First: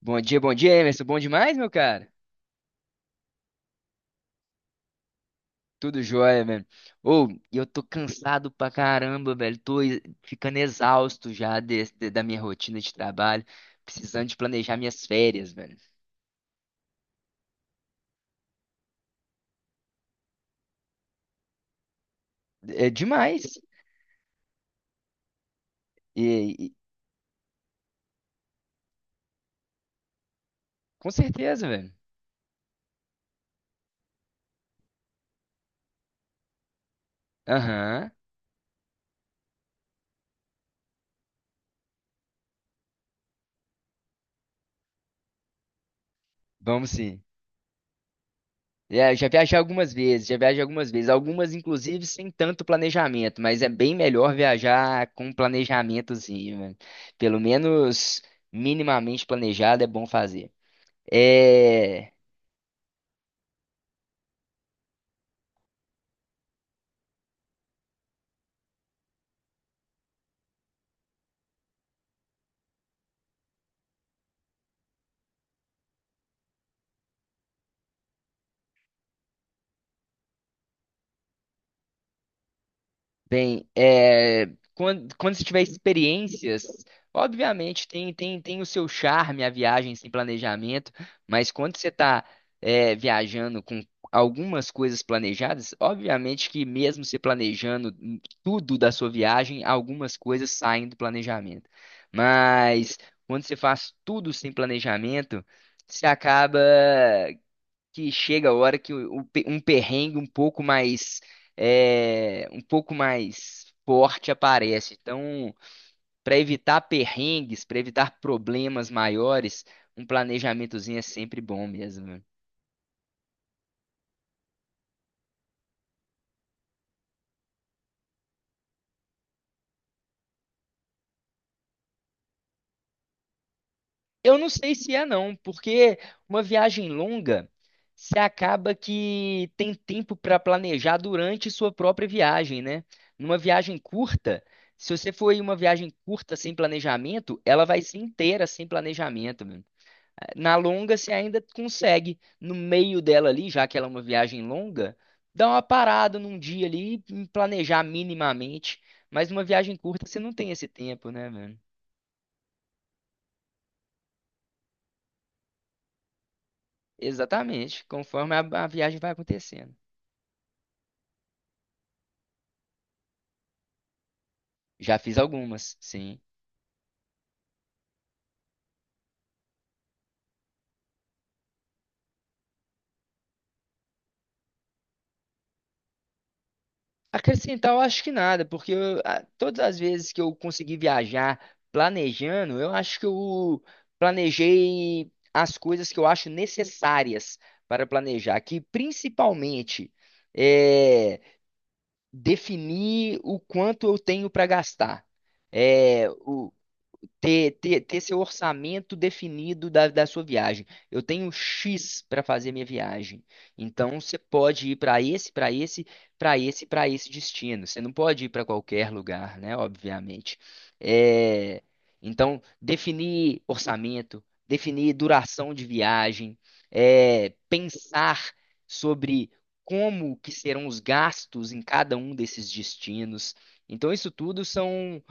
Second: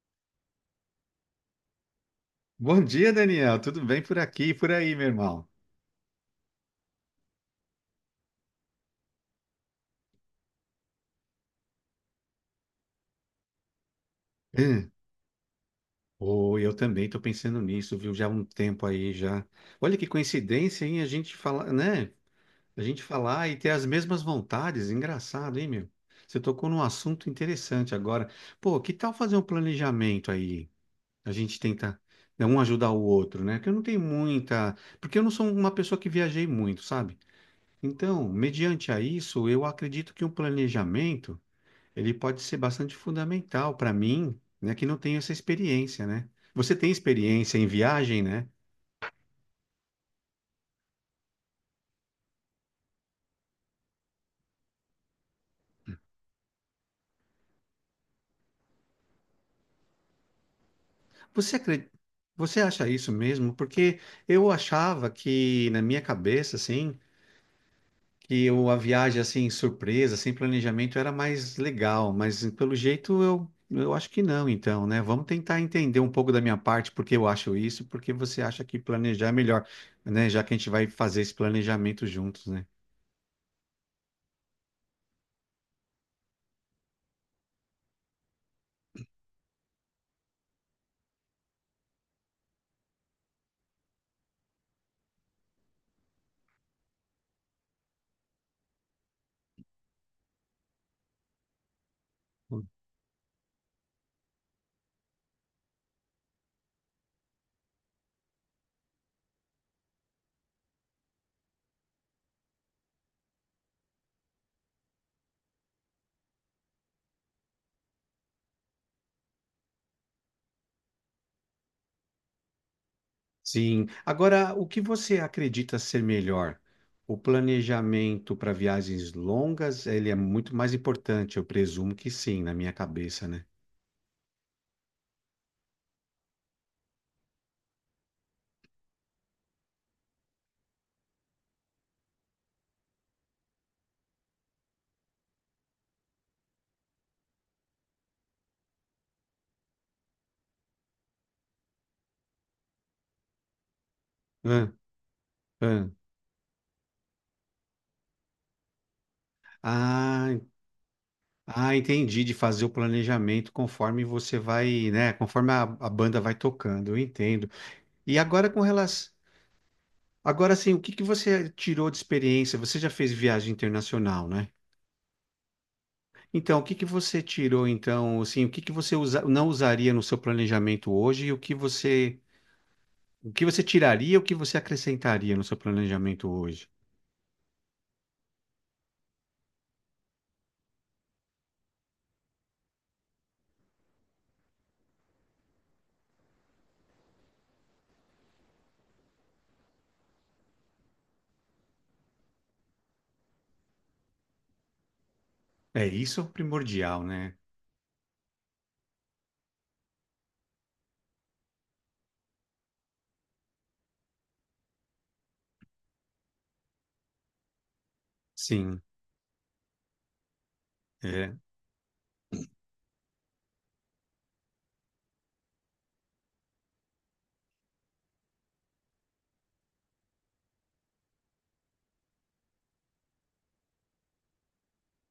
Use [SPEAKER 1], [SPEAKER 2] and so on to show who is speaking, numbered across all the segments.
[SPEAKER 1] Bom dia, Emerson. Bom demais, meu cara?
[SPEAKER 2] Bom dia, Daniel. Tudo bem por aqui e por aí, meu irmão?
[SPEAKER 1] Tudo jóia, velho. Ô, e eu tô cansado pra caramba, velho. Ficando exausto já da minha rotina de trabalho, precisando de planejar
[SPEAKER 2] Hum.
[SPEAKER 1] minhas férias, velho.
[SPEAKER 2] Oh, eu também estou pensando nisso, viu? Já há um tempo aí já. Olha que coincidência, hein? A gente falar, né? A
[SPEAKER 1] É
[SPEAKER 2] gente
[SPEAKER 1] demais.
[SPEAKER 2] falar e ter as mesmas vontades. Engraçado, hein, meu?
[SPEAKER 1] E,
[SPEAKER 2] Você tocou
[SPEAKER 1] e-
[SPEAKER 2] num assunto interessante agora. Pô, que tal fazer um planejamento aí?
[SPEAKER 1] com
[SPEAKER 2] A gente
[SPEAKER 1] certeza, velho.
[SPEAKER 2] tenta, né, um ajudar o outro, né? Que eu não tenho muita, porque eu não sou uma pessoa que viajei muito, sabe?
[SPEAKER 1] Aham,
[SPEAKER 2] Então, mediante a isso, eu acredito que um planejamento ele pode ser bastante fundamental para mim, né, que não tenho essa experiência, né? Você
[SPEAKER 1] vamos
[SPEAKER 2] tem
[SPEAKER 1] sim.
[SPEAKER 2] experiência em viagem, né?
[SPEAKER 1] É, eu já viajei algumas vezes, algumas inclusive sem tanto planejamento, mas é bem melhor viajar com um planejamentozinho, velho. Pelo menos minimamente planejado é bom fazer.
[SPEAKER 2] Você acre-
[SPEAKER 1] É,
[SPEAKER 2] Você acha isso mesmo? Porque eu achava que na minha cabeça, assim, que eu, a viagem assim surpresa, sem planejamento era mais legal, mas pelo jeito eu acho que não, então, né? Vamos tentar entender um pouco da minha parte porque eu acho isso, porque você acha que planejar é melhor, né? Já que a gente vai fazer esse planejamento juntos, né?
[SPEAKER 1] bem, é, quando se tiver experiências, obviamente tem o seu charme a viagem sem planejamento, mas quando você está viajando com algumas coisas planejadas, obviamente que mesmo se planejando tudo da sua viagem, algumas coisas saem do planejamento. Mas quando você faz tudo sem planejamento, você acaba que chega a hora que um perrengue um pouco mais, um pouco mais forte aparece. Então, para evitar perrengues, para evitar problemas maiores, um planejamentozinho é sempre bom mesmo, né?
[SPEAKER 2] Sim. Agora, o que você acredita ser melhor? O planejamento para viagens longas, ele é muito mais importante, eu presumo que sim, na minha cabeça, né?
[SPEAKER 1] Eu não sei se é não, porque uma viagem longa, você acaba que tem tempo para planejar durante sua própria viagem, né? Numa viagem curta, se você for em uma viagem curta sem planejamento, ela vai ser inteira sem planejamento. Na longa, você ainda consegue, no meio dela ali, já que ela é uma viagem
[SPEAKER 2] Hã?
[SPEAKER 1] longa, dar uma
[SPEAKER 2] Hã?
[SPEAKER 1] parada num dia ali e planejar minimamente. Mas numa viagem curta, você
[SPEAKER 2] Ah,
[SPEAKER 1] não
[SPEAKER 2] en-
[SPEAKER 1] tem esse tempo, né, mano?
[SPEAKER 2] ah, entendi, de fazer o planejamento conforme você vai, né? Conforme a banda vai tocando, eu entendo.
[SPEAKER 1] Exatamente,
[SPEAKER 2] E
[SPEAKER 1] conforme
[SPEAKER 2] agora com
[SPEAKER 1] a viagem vai
[SPEAKER 2] relação,
[SPEAKER 1] acontecendo.
[SPEAKER 2] agora sim, o que que você tirou de experiência? Você já fez viagem internacional, né?
[SPEAKER 1] Já fiz algumas, sim.
[SPEAKER 2] Então, o que que você tirou, então, assim, o que que você não usaria no seu planejamento hoje e o que você tiraria e o que você acrescentaria no seu planejamento hoje?
[SPEAKER 1] Acrescentar, eu acho que nada, porque todas as vezes que eu consegui viajar planejando, eu acho que eu planejei as coisas que eu acho necessárias para planejar, que principalmente é definir o quanto eu tenho para gastar.
[SPEAKER 2] É,
[SPEAKER 1] É,
[SPEAKER 2] isso é o
[SPEAKER 1] o,
[SPEAKER 2] primordial, né?
[SPEAKER 1] ter seu orçamento definido da sua viagem. Eu tenho um X para fazer minha viagem. Então você pode ir para esse destino. Você não pode ir para
[SPEAKER 2] Sim,
[SPEAKER 1] qualquer lugar, né? Obviamente.
[SPEAKER 2] é.
[SPEAKER 1] É. Então, definir orçamento, definir duração de viagem, é, pensar sobre como que serão os gastos em cada um desses destinos. Então, isso tudo são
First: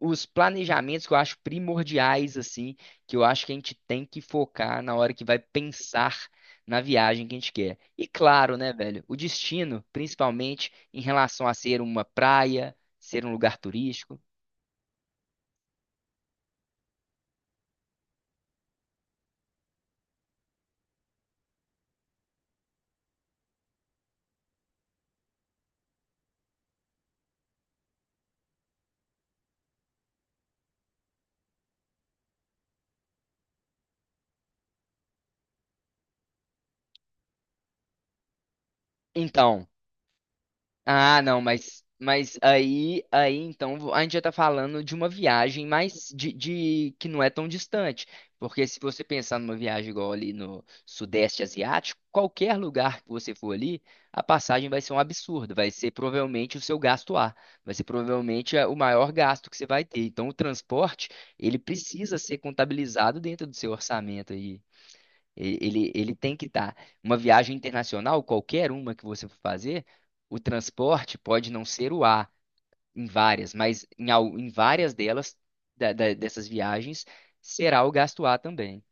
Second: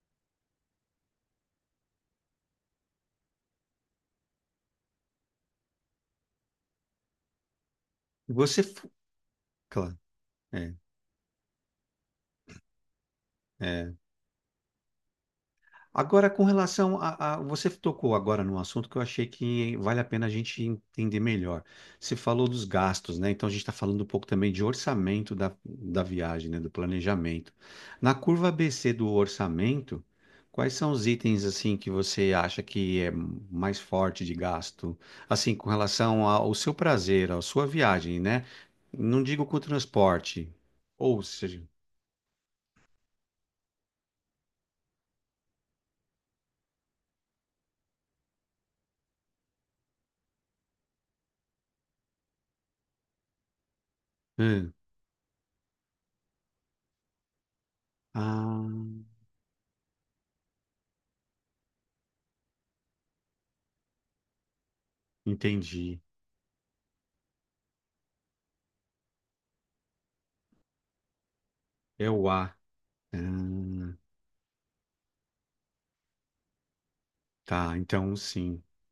[SPEAKER 1] os planejamentos que eu acho primordiais, assim, que eu acho que a gente tem que focar na hora que vai pensar na viagem que a gente quer. E claro,
[SPEAKER 2] Você,
[SPEAKER 1] né,
[SPEAKER 2] f-
[SPEAKER 1] velho, o destino,
[SPEAKER 2] claro,
[SPEAKER 1] principalmente
[SPEAKER 2] é.
[SPEAKER 1] em relação a ser uma praia, ser um lugar
[SPEAKER 2] É.
[SPEAKER 1] turístico.
[SPEAKER 2] Agora, com relação Você tocou agora num assunto que eu achei que vale a pena a gente entender melhor. Você falou dos gastos, né? Então, a gente está falando um pouco também de orçamento da viagem, né? Do planejamento. Na curva ABC do orçamento, quais são os itens, assim, que você acha que é mais forte de gasto? Assim, com relação ao seu prazer, à sua viagem, né? Não digo com o
[SPEAKER 1] Então,
[SPEAKER 2] transporte.
[SPEAKER 1] ah,
[SPEAKER 2] Ou
[SPEAKER 1] não,
[SPEAKER 2] seja...
[SPEAKER 1] mas aí então a gente já tá falando de uma viagem mais que não é tão distante. Porque se você pensar numa viagem igual ali no Sudeste Asiático, qualquer lugar que você for ali, a passagem
[SPEAKER 2] hum,
[SPEAKER 1] vai ser um absurdo. Vai ser provavelmente o seu gasto A. Vai ser provavelmente
[SPEAKER 2] Ah,
[SPEAKER 1] o maior gasto que você vai ter. Então o transporte, ele precisa ser contabilizado dentro do seu orçamento, ele, ele,
[SPEAKER 2] entendi.
[SPEAKER 1] ele tem que estar. Uma viagem internacional, qualquer uma que você for fazer, o transporte pode não ser o
[SPEAKER 2] É
[SPEAKER 1] A
[SPEAKER 2] o A.
[SPEAKER 1] em várias, mas
[SPEAKER 2] Ah,
[SPEAKER 1] em, em várias delas, dessas viagens,
[SPEAKER 2] tá,
[SPEAKER 1] será o
[SPEAKER 2] então
[SPEAKER 1] gasto A
[SPEAKER 2] sim.
[SPEAKER 1] também.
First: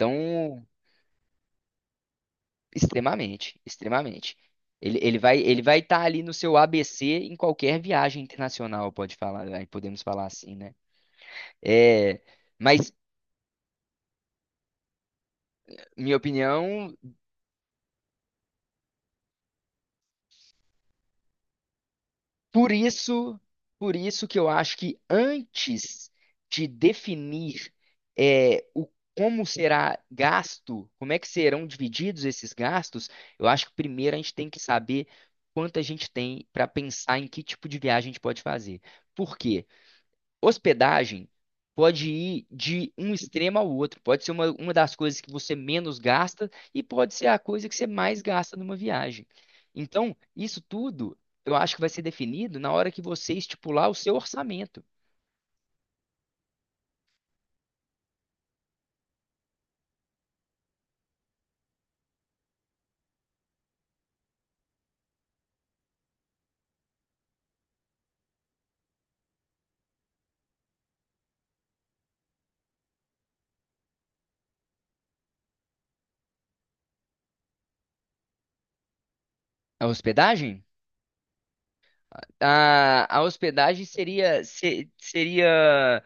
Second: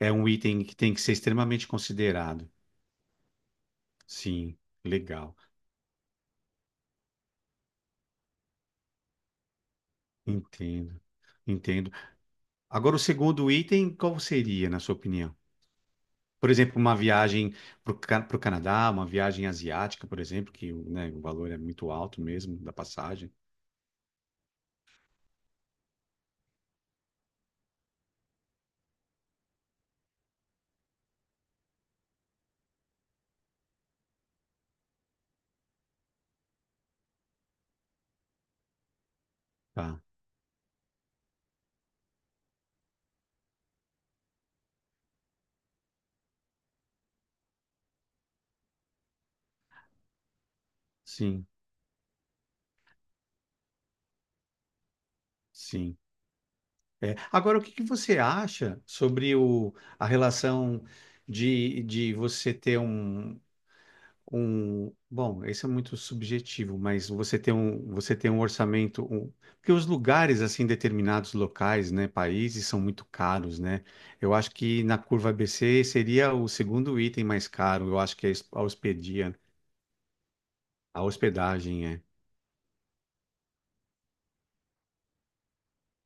[SPEAKER 2] É um item que tem que ser extremamente considerado.
[SPEAKER 1] extremamente, extremamente.
[SPEAKER 2] Sim,
[SPEAKER 1] Ele, ele
[SPEAKER 2] legal.
[SPEAKER 1] vai, ele vai estar ali no seu ABC em qualquer viagem internacional, pode falar, aí podemos falar assim, né?
[SPEAKER 2] Entendo, entendo.
[SPEAKER 1] É, mas
[SPEAKER 2] Agora, o segundo item, qual seria, na sua opinião?
[SPEAKER 1] minha
[SPEAKER 2] Por exemplo, uma
[SPEAKER 1] opinião,
[SPEAKER 2] viagem para o Canadá, uma viagem asiática, por exemplo, que né, o valor é muito alto mesmo
[SPEAKER 1] por
[SPEAKER 2] da passagem.
[SPEAKER 1] isso, por isso que eu acho que antes de definir é, o como será gasto, como é que serão divididos esses gastos, eu acho que primeiro a gente tem que saber quanto a gente tem para pensar em que tipo de viagem a gente pode fazer. Por quê?
[SPEAKER 2] Tá,
[SPEAKER 1] Hospedagem pode ir de um extremo ao outro. Pode ser uma das coisas que você menos gasta e pode ser a coisa que você mais gasta numa viagem. Então, isso tudo
[SPEAKER 2] sim,
[SPEAKER 1] eu acho que vai ser definido na hora que você estipular o seu orçamento.
[SPEAKER 2] sim. É. Agora, o que que você acha sobre o, a relação de você ter um. Um, bom, isso é muito subjetivo, mas você tem um orçamento, porque os lugares assim, determinados locais, né, países são muito caros, né? Eu acho que na curva ABC seria o segundo item mais caro, eu acho que a hospedia,
[SPEAKER 1] A hospedagem?
[SPEAKER 2] a hospedagem é.
[SPEAKER 1] A hospedagem seria, se- seria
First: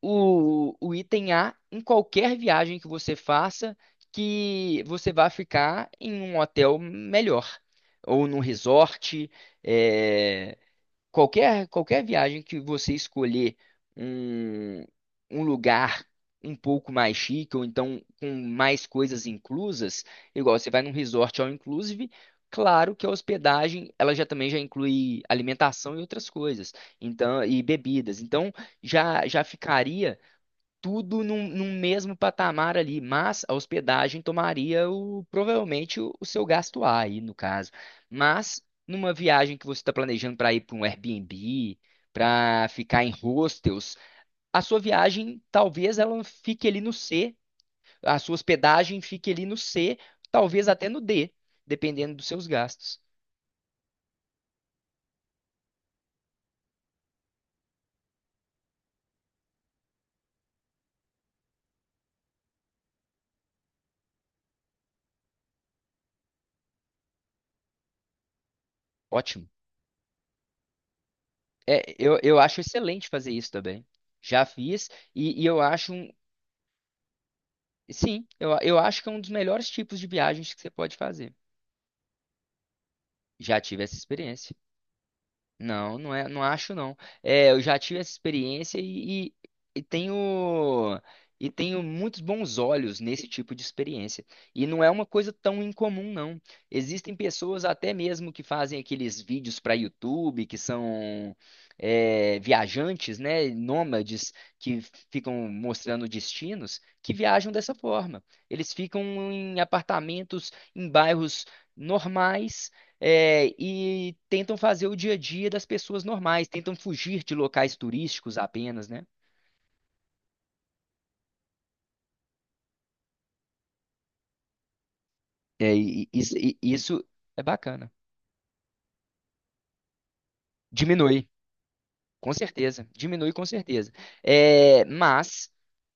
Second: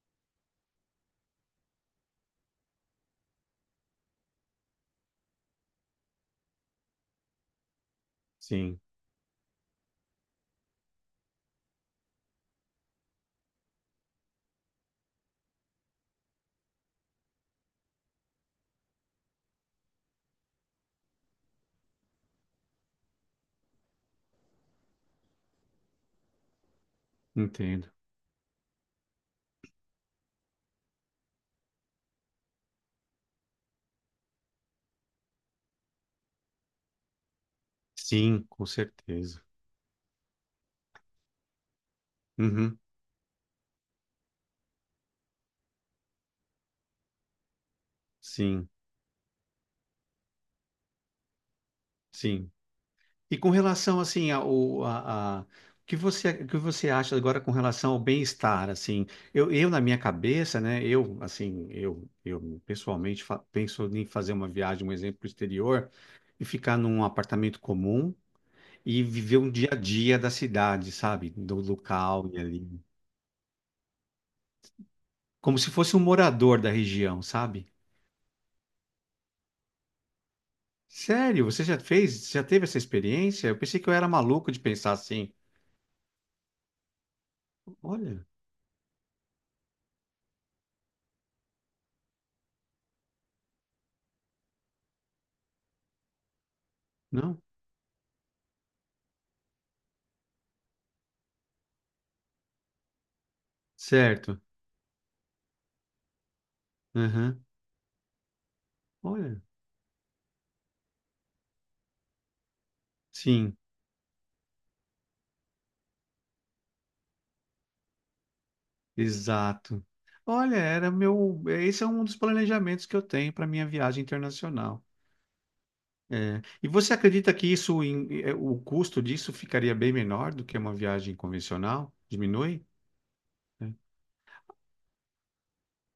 [SPEAKER 1] o item A em qualquer viagem que você faça, que você vá ficar em um hotel melhor, ou num
[SPEAKER 2] Sim,
[SPEAKER 1] resort. É, qualquer viagem que você escolher um, um lugar um pouco mais chique, ou então com mais coisas inclusas, igual você vai num resort all inclusive. Claro que a hospedagem, ela já também já inclui alimentação e outras coisas, então e
[SPEAKER 2] entendo.
[SPEAKER 1] bebidas. Então, já ficaria tudo num, num mesmo patamar ali, mas a hospedagem tomaria provavelmente o seu gasto A aí, no caso.
[SPEAKER 2] Sim,
[SPEAKER 1] Mas
[SPEAKER 2] com
[SPEAKER 1] numa
[SPEAKER 2] certeza.
[SPEAKER 1] viagem que você está planejando para ir para um Airbnb, para
[SPEAKER 2] Uhum,
[SPEAKER 1] ficar em hostels, a sua viagem talvez ela fique ali no C, a sua
[SPEAKER 2] sim,
[SPEAKER 1] hospedagem fique ali no C, talvez até no D, dependendo dos seus
[SPEAKER 2] sim.
[SPEAKER 1] gastos.
[SPEAKER 2] E com relação assim ao o que você acha agora com relação ao bem-estar assim eu na minha cabeça né eu assim eu pessoalmente penso em fazer uma viagem um exemplo pro exterior e ficar num apartamento comum e viver
[SPEAKER 1] Ótimo.
[SPEAKER 2] um dia a dia da cidade sabe do local
[SPEAKER 1] Eu
[SPEAKER 2] e
[SPEAKER 1] acho
[SPEAKER 2] ali
[SPEAKER 1] excelente fazer isso também. Já fiz e,
[SPEAKER 2] como
[SPEAKER 1] eu
[SPEAKER 2] se
[SPEAKER 1] acho
[SPEAKER 2] fosse um
[SPEAKER 1] um...
[SPEAKER 2] morador da região sabe
[SPEAKER 1] Sim, eu acho que é um dos melhores tipos de viagens que você pode fazer.
[SPEAKER 2] sério você já fez já teve essa experiência eu
[SPEAKER 1] Já
[SPEAKER 2] pensei
[SPEAKER 1] tive
[SPEAKER 2] que eu
[SPEAKER 1] essa
[SPEAKER 2] era maluco
[SPEAKER 1] experiência.
[SPEAKER 2] de pensar assim
[SPEAKER 1] Não, não é, não acho não. É, eu já tive essa
[SPEAKER 2] olha
[SPEAKER 1] experiência e, e tenho, e tenho muitos bons olhos nesse tipo de experiência. E não é uma coisa tão incomum, não. Existem
[SPEAKER 2] não
[SPEAKER 1] pessoas até mesmo que fazem aqueles vídeos para YouTube, que são, é, viajantes, né, nômades
[SPEAKER 2] certo.
[SPEAKER 1] que ficam mostrando destinos, que
[SPEAKER 2] Aham.
[SPEAKER 1] viajam dessa forma. Eles ficam
[SPEAKER 2] Olha.
[SPEAKER 1] em apartamentos, em bairros normais, é,
[SPEAKER 2] Sim,
[SPEAKER 1] e tentam fazer o dia a dia das pessoas normais, tentam fugir de locais turísticos apenas, né?
[SPEAKER 2] exato. Olha, era meu. Esse é um dos planejamentos que eu tenho para minha viagem internacional. É, E você
[SPEAKER 1] Isso
[SPEAKER 2] acredita
[SPEAKER 1] é
[SPEAKER 2] que isso,
[SPEAKER 1] bacana.
[SPEAKER 2] o custo disso ficaria bem menor do que uma viagem
[SPEAKER 1] Diminui,
[SPEAKER 2] convencional?
[SPEAKER 1] com
[SPEAKER 2] Diminui?
[SPEAKER 1] certeza. Diminui com
[SPEAKER 2] É.
[SPEAKER 1] certeza. É, mas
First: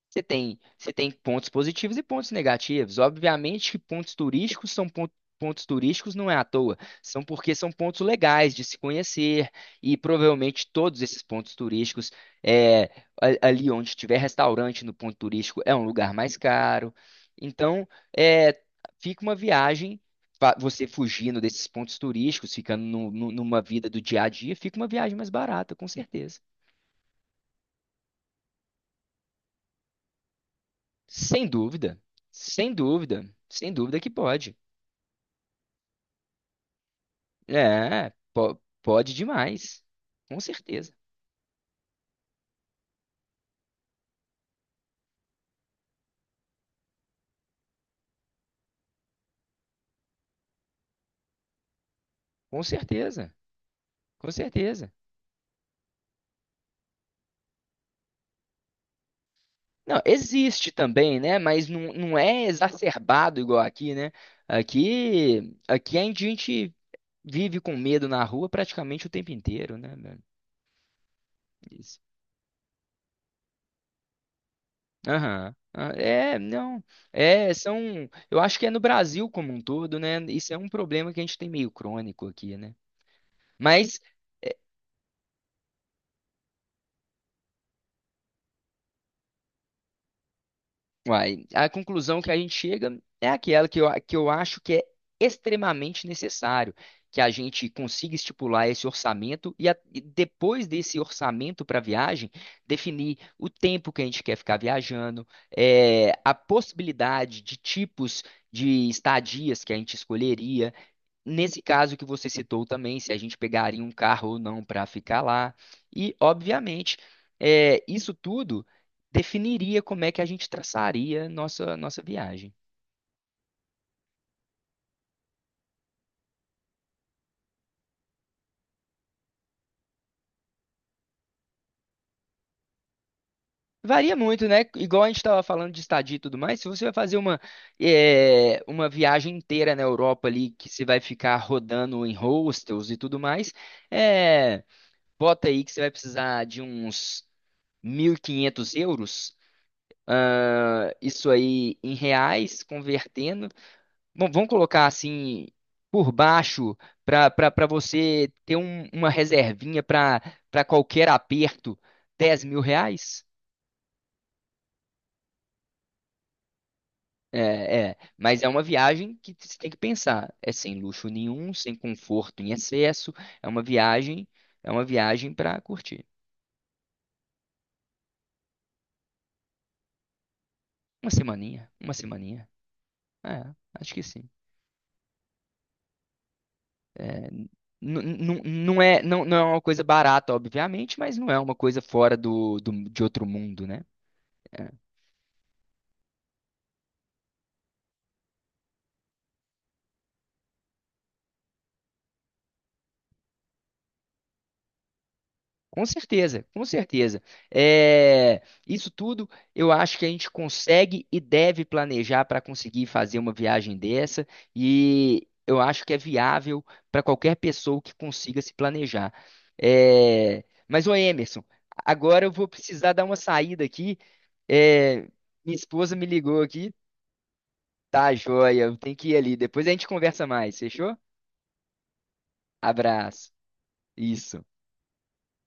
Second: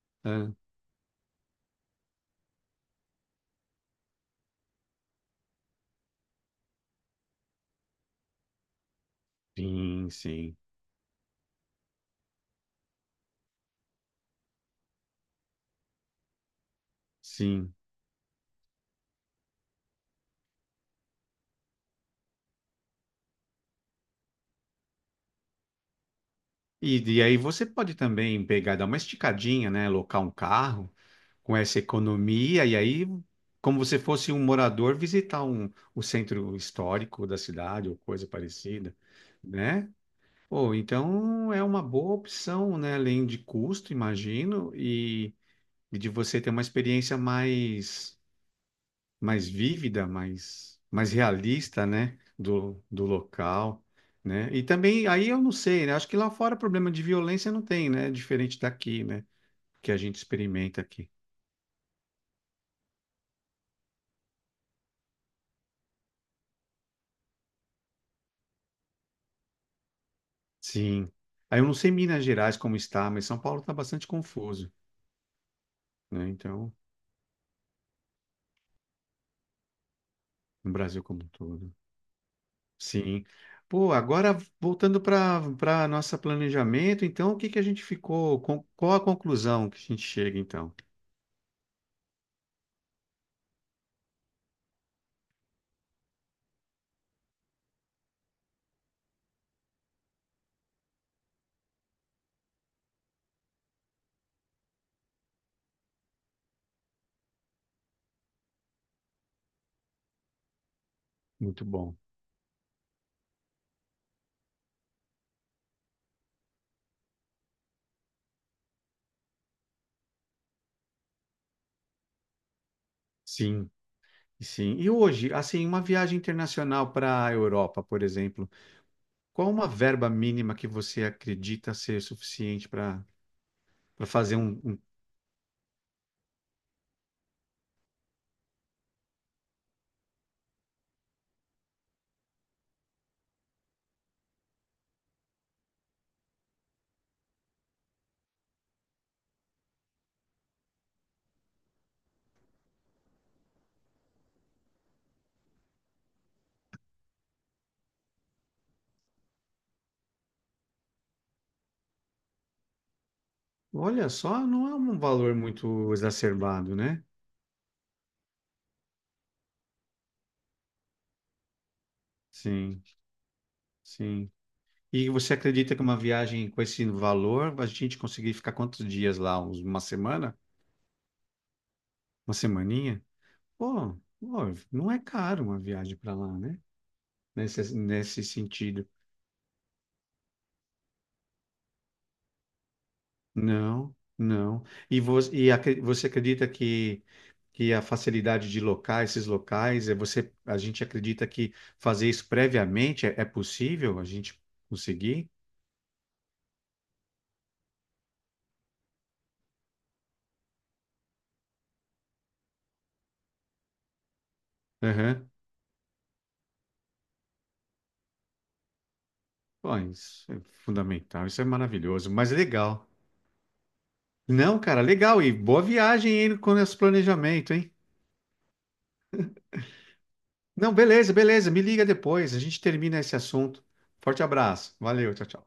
[SPEAKER 1] você
[SPEAKER 2] Ah,
[SPEAKER 1] tem, você tem pontos positivos e pontos negativos. Obviamente que pontos turísticos não é à toa, são porque são pontos legais de se conhecer, e
[SPEAKER 2] Sim, sim,
[SPEAKER 1] provavelmente todos esses pontos turísticos é, ali onde tiver restaurante no ponto turístico é um lugar mais caro.
[SPEAKER 2] sim.
[SPEAKER 1] Então, é, fica uma viagem, você fugindo desses pontos turísticos, ficando numa vida do dia a dia, fica uma viagem mais barata, com certeza.
[SPEAKER 2] E aí você pode também pegar, dar uma esticadinha, né? Alocar um carro
[SPEAKER 1] Sem
[SPEAKER 2] com essa
[SPEAKER 1] dúvida,
[SPEAKER 2] economia
[SPEAKER 1] sem
[SPEAKER 2] e aí,
[SPEAKER 1] dúvida, sem
[SPEAKER 2] como
[SPEAKER 1] dúvida
[SPEAKER 2] você
[SPEAKER 1] que
[SPEAKER 2] fosse um
[SPEAKER 1] pode.
[SPEAKER 2] morador, visitar um, o centro histórico da cidade ou coisa parecida,
[SPEAKER 1] Pode demais.
[SPEAKER 2] né?
[SPEAKER 1] Com
[SPEAKER 2] Pô,
[SPEAKER 1] certeza,
[SPEAKER 2] então é uma boa opção, né? Além de custo, imagino, e de você ter uma experiência mais, mais vívida, mais, mais realista, né?
[SPEAKER 1] com
[SPEAKER 2] Do
[SPEAKER 1] certeza,
[SPEAKER 2] local,
[SPEAKER 1] com
[SPEAKER 2] né? E
[SPEAKER 1] certeza.
[SPEAKER 2] também, aí eu não sei, né? Acho que lá fora problema de violência não tem, né? Diferente daqui, né? Que a
[SPEAKER 1] Não,
[SPEAKER 2] gente
[SPEAKER 1] existe
[SPEAKER 2] experimenta aqui.
[SPEAKER 1] também, né? Mas não, não é exacerbado igual aqui, né? Aqui a gente vive com medo na rua praticamente o tempo inteiro, né, velho?
[SPEAKER 2] Sim. Aí eu não sei
[SPEAKER 1] Isso.
[SPEAKER 2] Minas Gerais como está, mas São Paulo está bastante confuso,
[SPEAKER 1] Aham. Ah,
[SPEAKER 2] né?
[SPEAKER 1] é,
[SPEAKER 2] Então,
[SPEAKER 1] não. É, são. Eu acho que é no Brasil como um todo, né? Isso é um
[SPEAKER 2] no Brasil
[SPEAKER 1] problema que a
[SPEAKER 2] como um
[SPEAKER 1] gente tem meio
[SPEAKER 2] todo.
[SPEAKER 1] crônico aqui, né?
[SPEAKER 2] Sim. Pô,
[SPEAKER 1] Mas...
[SPEAKER 2] agora voltando para nosso planejamento, então o que que a gente ficou, qual a conclusão que a gente chega então?
[SPEAKER 1] Uai, a conclusão que a gente chega é aquela que que eu acho que é extremamente necessário que a gente consiga estipular esse orçamento e, e depois desse orçamento para a viagem, definir o tempo que a gente quer ficar viajando, eh, a possibilidade de tipos de estadias que a gente escolheria. Nesse
[SPEAKER 2] Muito
[SPEAKER 1] caso
[SPEAKER 2] bom.
[SPEAKER 1] que você citou também, se a gente pegaria um carro ou não para ficar lá. E, obviamente, é, isso tudo definiria como é que a gente traçaria nossa viagem.
[SPEAKER 2] Sim, sim. E hoje, assim, uma viagem internacional para a Europa, por exemplo, qual uma verba mínima que você acredita ser suficiente para para
[SPEAKER 1] Varia
[SPEAKER 2] fazer
[SPEAKER 1] muito, né? Igual a gente estava falando de estadia e tudo mais, se você vai fazer uma viagem inteira na Europa ali, que você vai ficar rodando em hostels e tudo mais, é, bota aí que você vai precisar de uns 1.500 euros, ah, isso aí em reais, convertendo. Bom, vamos colocar assim por baixo para, para você ter uma reservinha para, para qualquer aperto, 10.000 reais?
[SPEAKER 2] Olha só, não é um valor muito exacerbado, né?
[SPEAKER 1] É, é, mas é uma viagem que você tem que pensar. É sem luxo nenhum, sem conforto em
[SPEAKER 2] Sim,
[SPEAKER 1] excesso. É uma viagem,
[SPEAKER 2] sim.
[SPEAKER 1] é uma
[SPEAKER 2] E você
[SPEAKER 1] viagem para
[SPEAKER 2] acredita que uma
[SPEAKER 1] curtir.
[SPEAKER 2] viagem com esse valor, a gente conseguir ficar quantos dias lá? Uma semana?
[SPEAKER 1] Uma semaninha, uma
[SPEAKER 2] Uma
[SPEAKER 1] semaninha.
[SPEAKER 2] semaninha?
[SPEAKER 1] É, acho
[SPEAKER 2] Pô,
[SPEAKER 1] que sim.
[SPEAKER 2] pô, não é caro uma viagem para lá, né?
[SPEAKER 1] É.
[SPEAKER 2] Nesse, nesse
[SPEAKER 1] Não
[SPEAKER 2] sentido.
[SPEAKER 1] é, não é uma coisa barata, obviamente, mas não é uma coisa fora de outro mundo, né?
[SPEAKER 2] Não, não.
[SPEAKER 1] É,
[SPEAKER 2] Você acredita que a facilidade de locais, esses locais, é você, a gente acredita que fazer isso previamente é, é possível a gente conseguir?
[SPEAKER 1] com certeza, com certeza. É, isso tudo eu acho que a gente consegue e deve planejar para conseguir fazer uma viagem dessa, e
[SPEAKER 2] Aham.
[SPEAKER 1] eu acho que é viável para qualquer pessoa que consiga se planejar.
[SPEAKER 2] Pô, isso é
[SPEAKER 1] É, mas, ô
[SPEAKER 2] fundamental, isso
[SPEAKER 1] Emerson,
[SPEAKER 2] é maravilhoso,
[SPEAKER 1] agora
[SPEAKER 2] mas
[SPEAKER 1] eu vou
[SPEAKER 2] legal.
[SPEAKER 1] precisar dar uma saída aqui.
[SPEAKER 2] Não, cara,
[SPEAKER 1] É,
[SPEAKER 2] legal. E
[SPEAKER 1] minha
[SPEAKER 2] boa
[SPEAKER 1] esposa me
[SPEAKER 2] viagem aí
[SPEAKER 1] ligou
[SPEAKER 2] com
[SPEAKER 1] aqui.
[SPEAKER 2] esse planejamento, hein?
[SPEAKER 1] Tá joia, eu tenho que ir ali. Depois a gente conversa mais,
[SPEAKER 2] Não,
[SPEAKER 1] fechou?
[SPEAKER 2] beleza, beleza. Me liga depois. A gente termina esse
[SPEAKER 1] Abraço.
[SPEAKER 2] assunto. Forte
[SPEAKER 1] Isso.
[SPEAKER 2] abraço. Valeu, tchau, tchau.